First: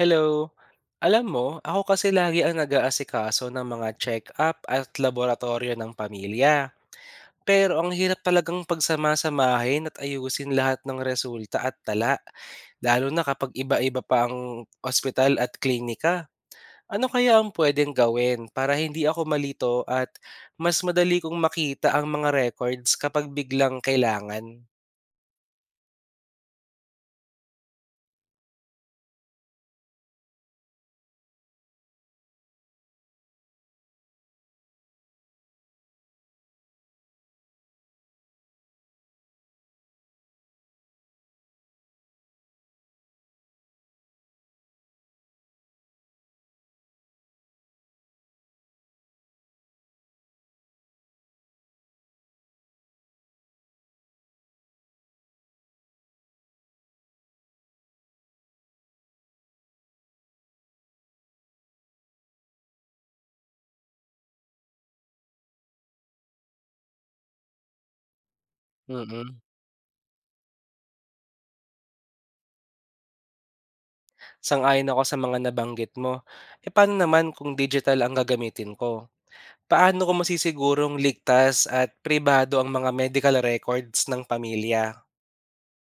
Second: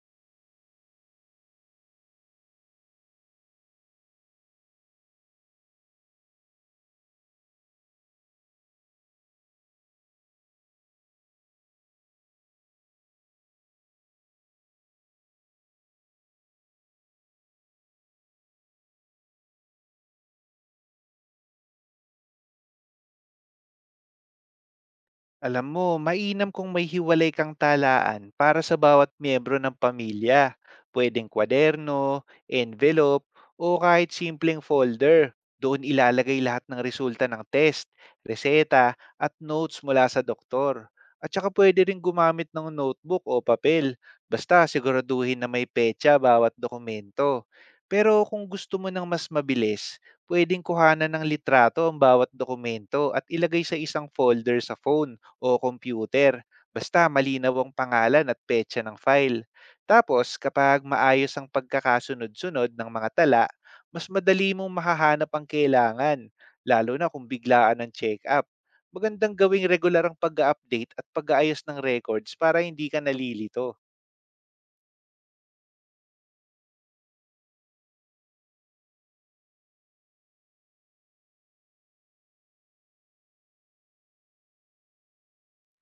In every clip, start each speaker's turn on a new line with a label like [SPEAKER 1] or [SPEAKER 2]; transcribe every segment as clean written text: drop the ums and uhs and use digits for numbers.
[SPEAKER 1] Hello. Alam mo, ako kasi lagi ang nag-aasikaso ng mga check-up at laboratorio ng pamilya. Pero ang hirap talagang pagsamasamahin at ayusin lahat ng resulta at tala, lalo na kapag iba-iba pa ang ospital at klinika. Ano kaya ang pwedeng gawin para hindi ako malito at mas madali kong makita ang mga records kapag biglang kailangan?
[SPEAKER 2] Alam mo, mainam kung may hiwalay kang talaan para sa bawat miyembro ng pamilya. Pwedeng kwaderno, envelope, o kahit simpleng folder. Doon ilalagay lahat ng resulta ng test, reseta, at notes mula sa doktor. At saka pwede rin gumamit ng notebook o papel. Basta siguraduhin na may petsa bawat dokumento. Pero kung gusto mo ng mas mabilis, pwedeng kuhanan ng litrato ang bawat dokumento at ilagay sa isang folder sa phone o computer, basta malinaw ang pangalan at petsa ng file. Tapos, kapag maayos ang pagkakasunod-sunod ng mga tala, mas madali mong makahanap ang kailangan, lalo na kung biglaan ang check-up. Magandang
[SPEAKER 1] Mm-mm.
[SPEAKER 2] gawing regular ang pag-update at pag-aayos ng records para hindi ka nalilito.
[SPEAKER 1] Sang-ayon ako sa mga nabanggit mo. E paano naman kung digital ang gagamitin ko? Paano ko masisigurong ligtas at pribado ang mga medical records ng pamilya?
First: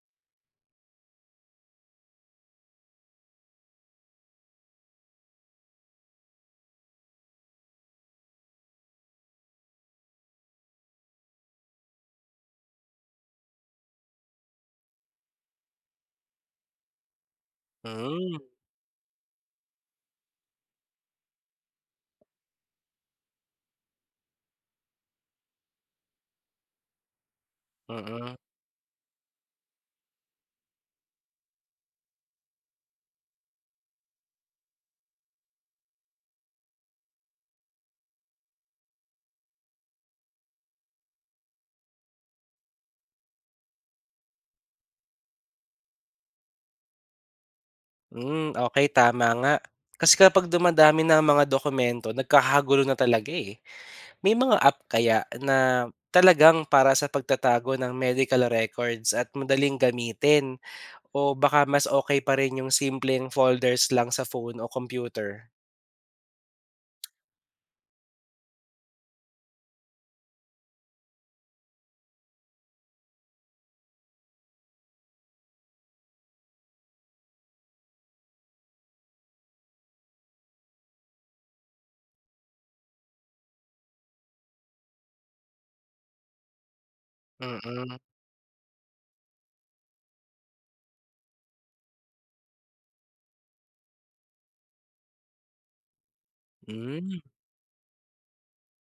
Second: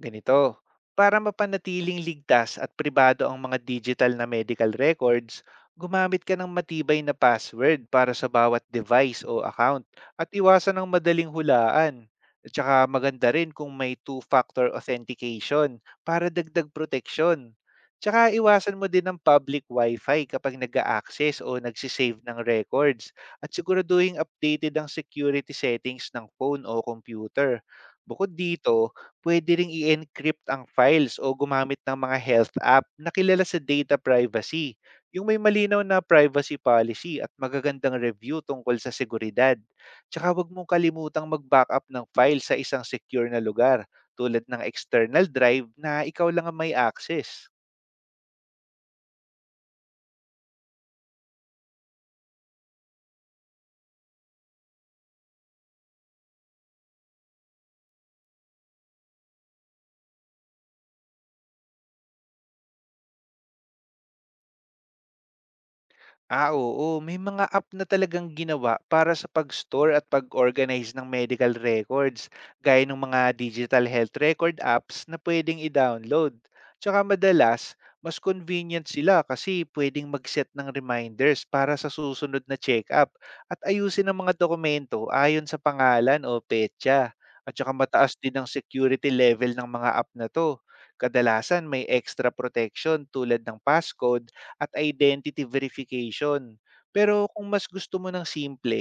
[SPEAKER 2] Ganito, para mapanatiling ligtas at pribado ang mga digital na medical records, gumamit ka ng matibay na password para sa bawat device o account at iwasan ang madaling hulaan. At saka maganda rin kung may two-factor authentication para dagdag protection. Tsaka
[SPEAKER 1] Hmm,
[SPEAKER 2] iwasan mo din ang public wifi kapag nag access o nagsisave ng records at siguraduhin updated ang security settings ng phone o computer. Bukod
[SPEAKER 1] mm.
[SPEAKER 2] dito, puwede ring i-encrypt ang files o gumamit ng mga health app na kilala sa data privacy, yung may malinaw na privacy policy at magagandang review tungkol sa seguridad. Tsaka huwag mong kalimutang mag-backup ng file sa isang secure na lugar tulad ng external drive na ikaw lang ang may access.
[SPEAKER 1] Hmm, okey tama nga. Kasi kapag dumadami na ang mga dokumento nagkakagulo na talaga, eh. May mga app kaya na talagang para sa pagtatago ng medical records at madaling gamitin o baka mas okay pa rin yung simpleng folders lang sa phone o computer?
[SPEAKER 2] Ah, oo. May mga app na talagang ginawa para sa pag-store at pag-organize ng medical records, gaya ng mga digital health record apps na pwedeng i-download. Tsaka madalas, mas convenient sila kasi pwedeng mag-set ng reminders para sa susunod na check-up at ayusin ang mga dokumento ayon sa pangalan o petsa. At saka
[SPEAKER 1] Mm-mm.
[SPEAKER 2] mataas din ang security level ng mga app na to. Kadalasan may extra protection tulad ng passcode at identity verification.
[SPEAKER 1] Mm,
[SPEAKER 2] Pero
[SPEAKER 1] hmm.
[SPEAKER 2] kung mas gusto mo ng simple,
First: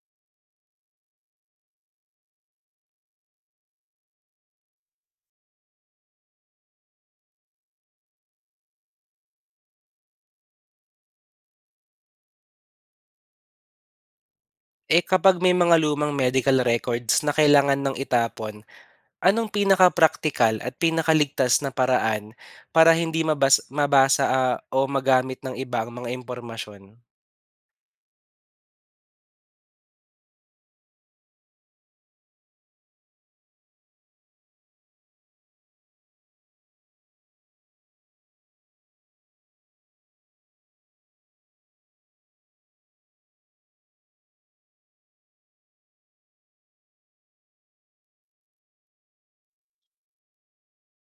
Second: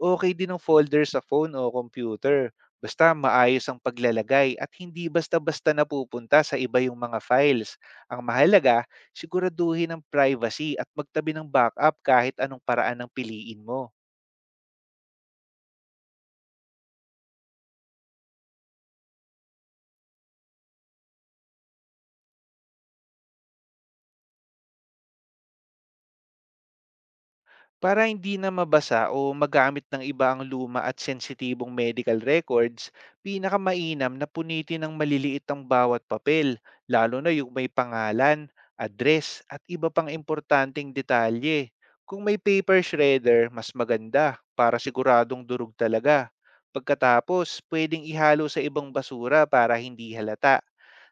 [SPEAKER 2] okay din ang folder sa phone o computer. Basta maayos ang paglalagay at hindi basta-basta napupunta sa iba yung mga files. Ang mahalaga, siguraduhin ang privacy at magtabi ng backup kahit anong paraan ang piliin mo.
[SPEAKER 1] Eh, kapag may mga lumang medical records na kailangan ng itapon. Anong pinaka practical at pinakaligtas na paraan para hindi mabasa, ah, o magamit ng iba ang mga impormasyon?
[SPEAKER 2] Para hindi na mabasa o magamit ng iba ang luma at sensitibong medical records, pinakamainam na punitin ng maliliit ang bawat papel, lalo na yung may pangalan, address at iba pang importanteng detalye. Kung may paper shredder, mas maganda para siguradong durog talaga. Pagkatapos, pwedeng ihalo sa ibang basura para hindi halata.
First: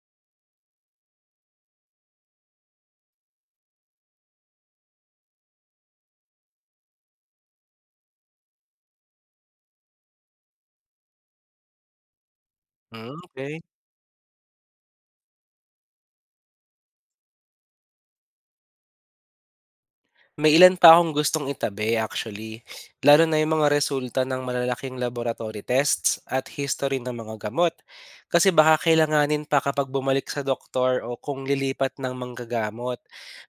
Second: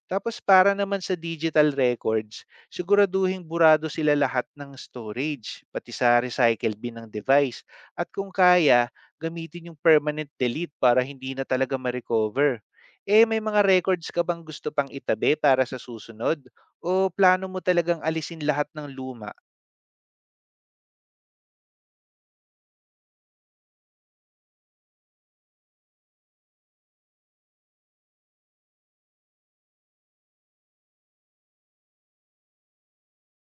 [SPEAKER 2] Tapos para naman sa digital records, siguraduhing burado sila lahat ng storage, pati sa recycle bin ng device. At kung kaya, gamitin yung permanent delete para hindi na talaga ma-recover.
[SPEAKER 1] Hmm,
[SPEAKER 2] Eh, may
[SPEAKER 1] okey.
[SPEAKER 2] mga records ka bang gusto pang itabi para sa susunod? O plano mo talagang alisin lahat ng luma?
[SPEAKER 1] May ilan pa akong gustong itabi actually, lalo na yung mga resulta ng malalaking laboratory tests at history ng mga gamot. Kasi baka kailanganin pa kapag bumalik sa doktor o kung lilipat ng manggagamot.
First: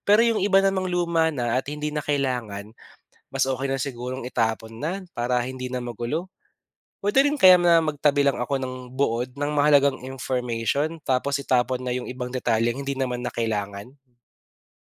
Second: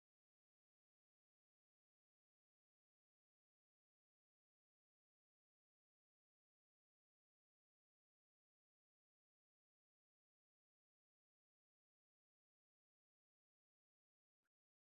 [SPEAKER 1] Pero yung iba namang luma na at hindi na kailangan, mas okey na sigurong itapon na para hindi na magulo. Puwede rin kaya na magtabi lang ako ng buod ng mahalagang information tapos itapon na yung ibang detalyeng hindi naman na kailangan?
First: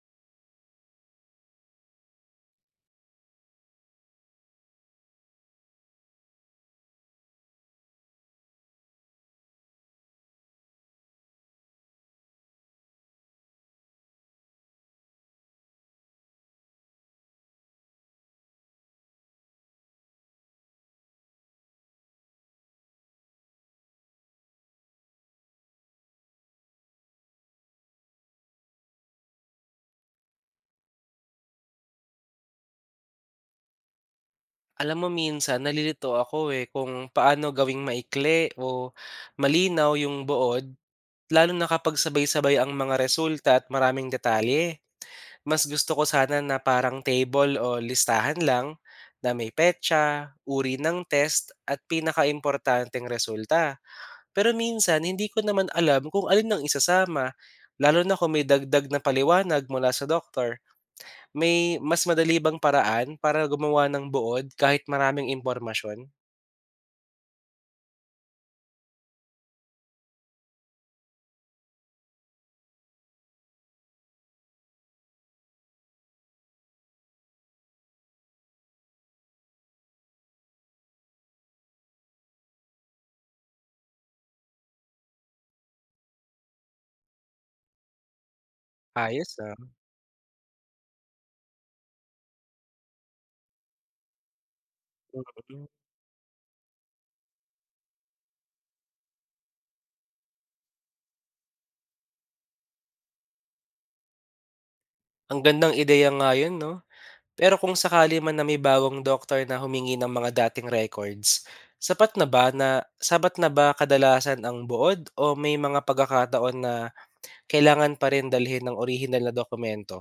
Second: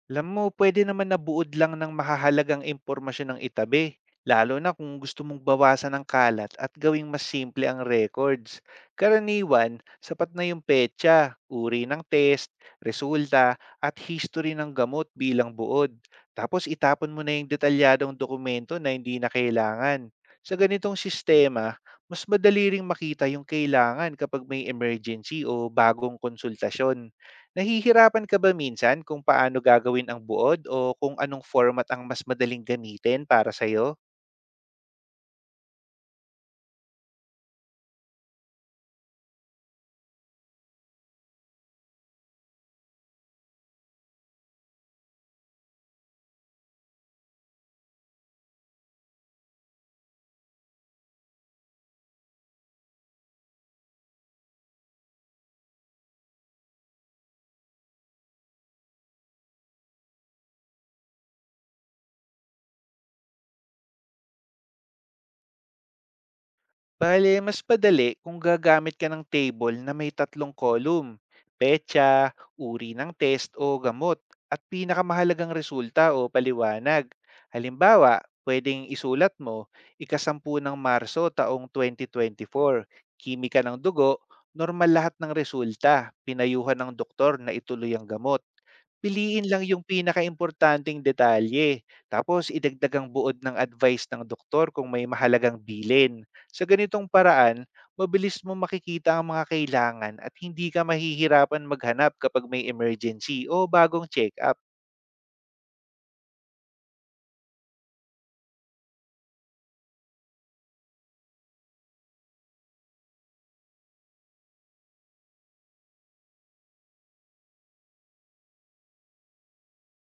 [SPEAKER 2] Alam mo, puwede naman na buod lang ng mahahalagang impormasyon ng itabi, lalo na kung gusto mong bawasan ng kalat at gawing mas simple ang records. Karaniwan, sapat na yung petsa, uri ng test, resulta, at history ng gamot bilang buod. Tapos itapon mo na yung detalyadong dokumento na hindi na kailangan. Sa ganitong sistema, mas madali ring makita yung kailangan kapag may emergency o bagong konsultasyon. Nahihirapan ka ba minsan kung paano gagawin ang buod o kung anong format ang mas madaling gamitin para sa'yo?
[SPEAKER 1] Alam mo minsan nalilito ako, eh, kung paano gawing maikli o malinaw yung buod lalo na kapag sabay-sabay ang mga resulta at maraming detalye. Mas gusto ko sana na parang table o listahan lang na may petsa, uri ng test at pinakaimportanteng resulta. Pero minsan hindi ko naman alam kung alin ang isasama, lalo na kung may dagdag na paliwanag mula sa doktor. May mas madali bang paraan para gumawa ng buod kahit maraming impormasyon?
[SPEAKER 2] Bale, mas padali kung gagamit ka ng table na may tatlong column, petsa, uri ng test o gamot, at pinakamahalagang resulta o paliwanag. Halimbawa, pwedeng isulat mo, ikasampu ng Marso taong 2024, kimika ng dugo, normal lahat ng resulta, pinayuhan ng doktor na ituloy ang gamot.
[SPEAKER 1] Ayos,
[SPEAKER 2] Piliin
[SPEAKER 1] ah,
[SPEAKER 2] lang yung pinakaimportanteng detalye, tapos idagdag ang buod ng advice ng doktor kung may mahalagang
[SPEAKER 1] mm.
[SPEAKER 2] bilin. Sa ganitong paraan, mabilis mo makikita ang mga kailangan at hindi ka mahihirapan maghanap kapag may emergency o bagong check-up.
[SPEAKER 1] Ang gandang ideya nga 'yun 'no. Pero kung sakali man na may bagong doktor na humingi ng mga dating records, sapat na ba kadalasan ang buod o may mga pagkakataon na kailangan pa rin dalhin ng orihinal na dokumento?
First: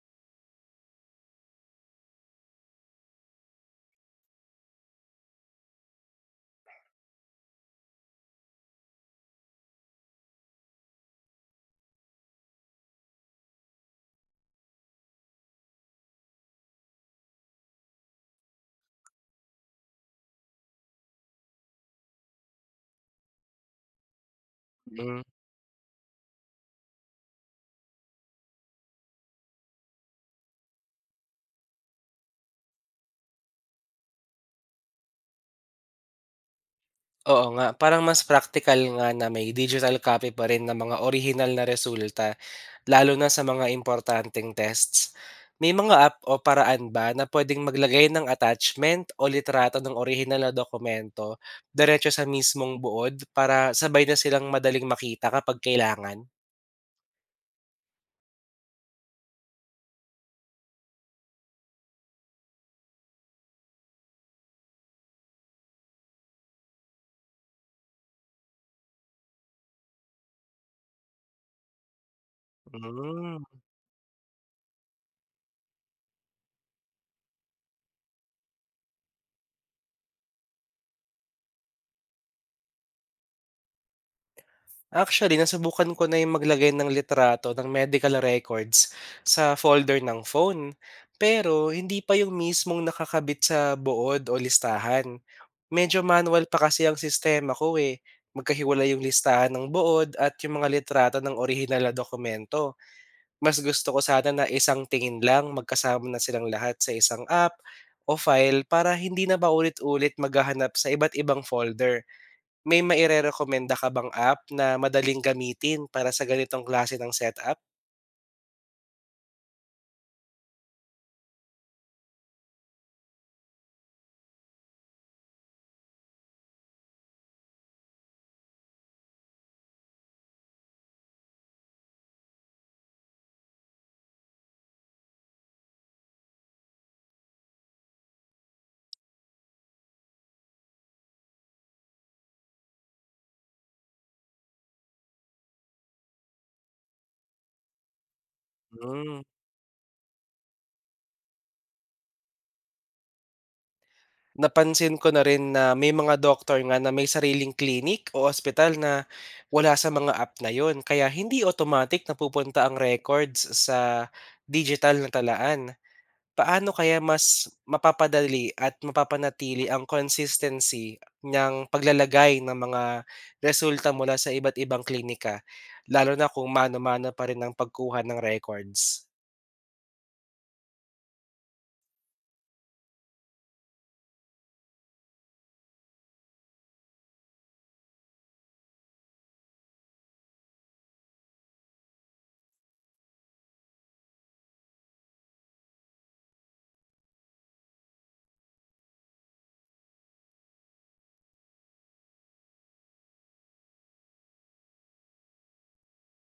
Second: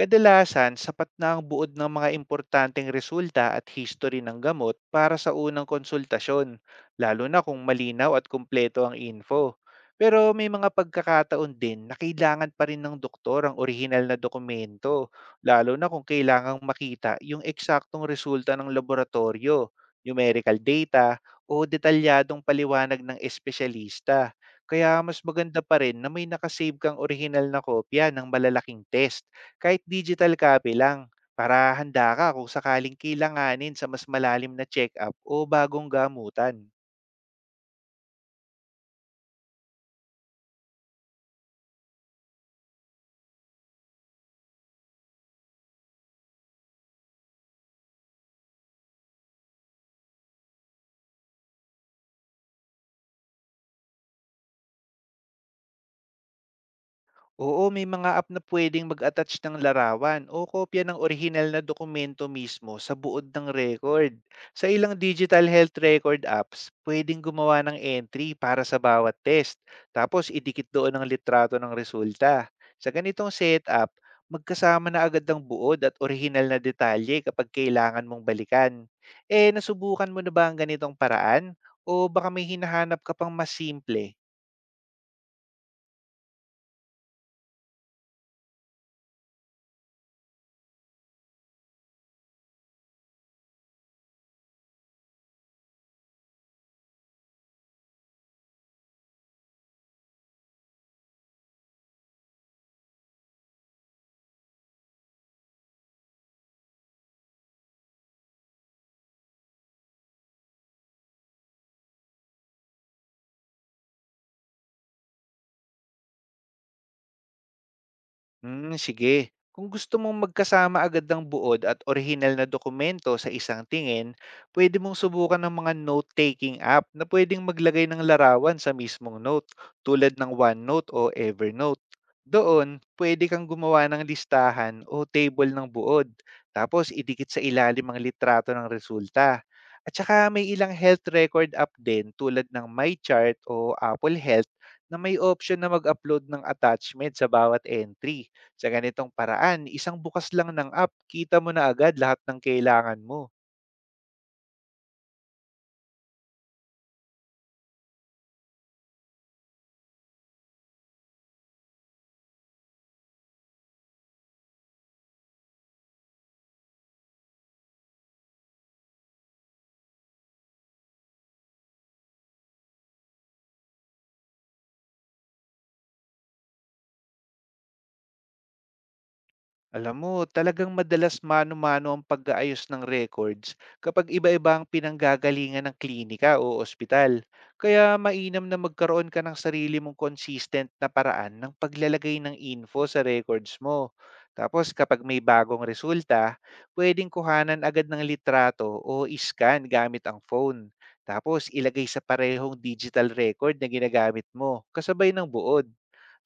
[SPEAKER 2] Kadalasan, sapat na ang buod ng mga importanteng resulta at history ng gamot para sa unang konsultasyon, lalo na kung malinaw at kumpleto ang info. Pero may mga pagkakataon din na kailangan pa rin ng doktor ang orihinal na dokumento, lalo na kung kailangang makita yung eksaktong resulta ng laboratorio, numerical data, o detalyadong paliwanag ng espesyalista. Kaya mas
[SPEAKER 1] Hmm.
[SPEAKER 2] maganda pa rin na may nakasave kang orihinal na kopya ng malalaking test kahit digital copy lang para handa ka kung sakaling kailanganin sa mas malalim na check-up o bagong gamutan.
[SPEAKER 1] Oo nga, parang mas praktikal nga na may digital copy pa rin ng mga orihinal na resulta, lalo na sa mga importanteng tests. May mga app o paraan ba na pwedeng maglagay ng attachment o litrato ng orihinal na dokumento diretso sa mismong buod para sabay na silang madaling makita kapag kailangan?
[SPEAKER 2] Oo, may mga app na pwedeng mag-attach ng larawan o kopya ng orihinal na dokumento mismo sa buod ng record. Sa ilang digital health record apps, pwedeng gumawa ng entry para sa bawat test, tapos idikit doon ang litrato ng resulta. Sa ganitong
[SPEAKER 1] Hmm.
[SPEAKER 2] setup, magkasama na agad ang buod at orihinal na detalye kapag kailangan mong balikan. Eh, nasubukan mo na ba ang ganitong paraan? O baka may hinahanap ka pang mas simple?
[SPEAKER 1] Actually, nasubukan ko na yung maglagay ng litrato ng medical records sa folder ng phone. Pero hindi pa yung mismong nakakabit sa buod o listahan. Medyo manual pa kasi ang sistema ko eh. Magkahiwalay yung listahan ng buod at yung mga litrato ng orihinal na dokumento. Mas gusto ko sana na isang tingin lang magkasama na silang lahat sa isang app o file para hindi na paulit-ulit maghahanap sa iba't ibang folder. May mairerekomenda ka bang app na madaling gamitin para sa ganitong klase ng setup?
[SPEAKER 2] Hmm, sige. Kung gusto mong magkasama agad ng buod at orihinal na dokumento sa isang tingin, pwede mong subukan ng mga note-taking app na pwedeng maglagay ng larawan sa mismong note, tulad ng OneNote o Evernote. Doon, pwede kang gumawa ng listahan o table ng buod, tapos idikit sa ilalim ang litrato ng resulta. At saka may ilang health record app din tulad ng MyChart o Apple Health na may option na mag-upload ng attachment sa bawat entry. Sa ganitong
[SPEAKER 1] Hmm,
[SPEAKER 2] paraan, isang bukas lang ng app, kita mo na agad lahat ng kailangan mo.
[SPEAKER 1] napansin ko na rin na may mga doktor nga na may sariling clinic o ospital na wala sa mga app na yon. Kaya hindi automatic na pupunta ang records sa digital na talaan. Paano kaya mas mapapadali at mapapanatili ang consistency ng paglalagay ng mga resulta mula sa iba't ibang klinika, lalo na kung mano-mano pa rin ang pagkuha ng records?
[SPEAKER 2] Alam mo, talagang madalas mano-mano ang pag-aayos ng records kapag iba-iba ang pinanggagalingan ng klinika o ospital. Kaya mainam na magkaroon ka ng sarili mong consistent na paraan ng paglalagay ng info sa records mo. Tapos kapag may bagong resulta, pwedeng kuhanan agad ng litrato o iskan gamit ang phone. Tapos ilagay sa parehong digital record na ginagamit mo kasabay ng buod.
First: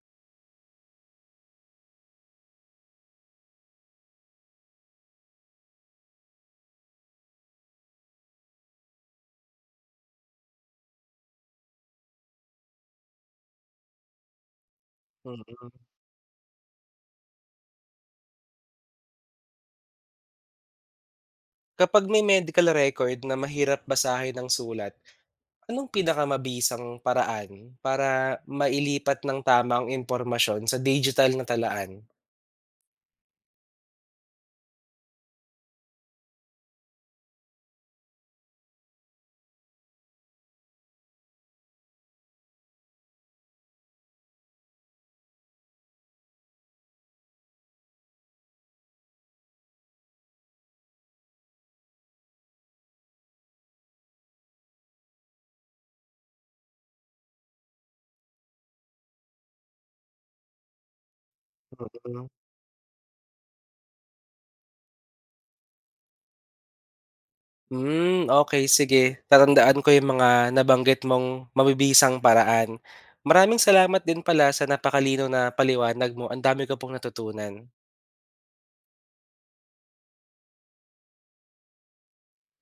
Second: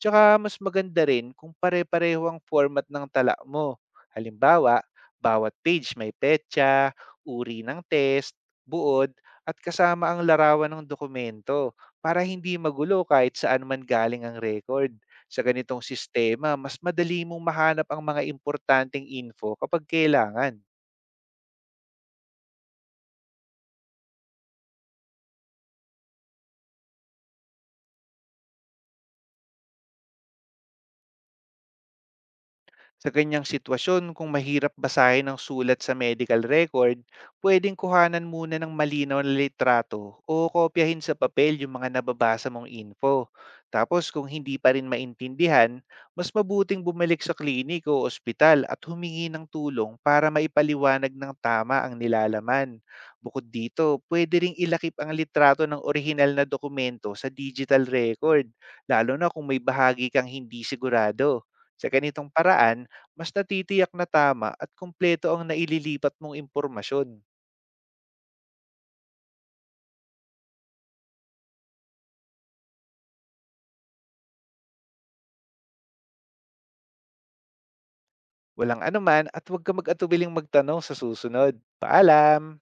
[SPEAKER 2] Tsaka mas maganda rin kung pare-pareho ang format ng tala mo. Halimbawa, bawat page may petsa, uri ng test, buod, at kasama ang larawan ng dokumento para hindi magulo kahit saan man galing ang record. Sa
[SPEAKER 1] Mm.
[SPEAKER 2] ganitong sistema, mas madali mong mahanap ang mga importanteng info kapag kailangan.
[SPEAKER 1] Kapag may medical record na mahirap basahin ng sulat, anong pinakamabisang paraan para mailipat ng tamang ang impormasyon sa digital na talaan?
[SPEAKER 2] Sa ganyang sitwasyon, kung mahirap basahin ang sulat sa medical record, pwedeng kuhanan muna ng malinaw na litrato o kopyahin sa papel yung mga nababasa mong info. Tapos kung hindi pa rin maintindihan, mas mabuting bumalik sa klinik o ospital at humingi ng tulong para maipaliwanag ng tama ang nilalaman. Bukod dito, pwede ring ilakip ang litrato ng orihinal na dokumento sa digital record, lalo na kung may bahagi kang hindi sigurado. Sa
[SPEAKER 1] Mm.
[SPEAKER 2] ganitong paraan, mas natitiyak na tama at kumpleto ang naililipat mong impormasyon.
[SPEAKER 1] Hmm, okay. Sige tatandaan ko yung mga nabanggit mong mabibisang paraan. Maraming salamat din pala sa napakalino na paliwanag mo, ang dami ko pong natutunan.
[SPEAKER 2] Walang anuman at huwag ka mag-atubiling magtanong sa susunod. Paalam!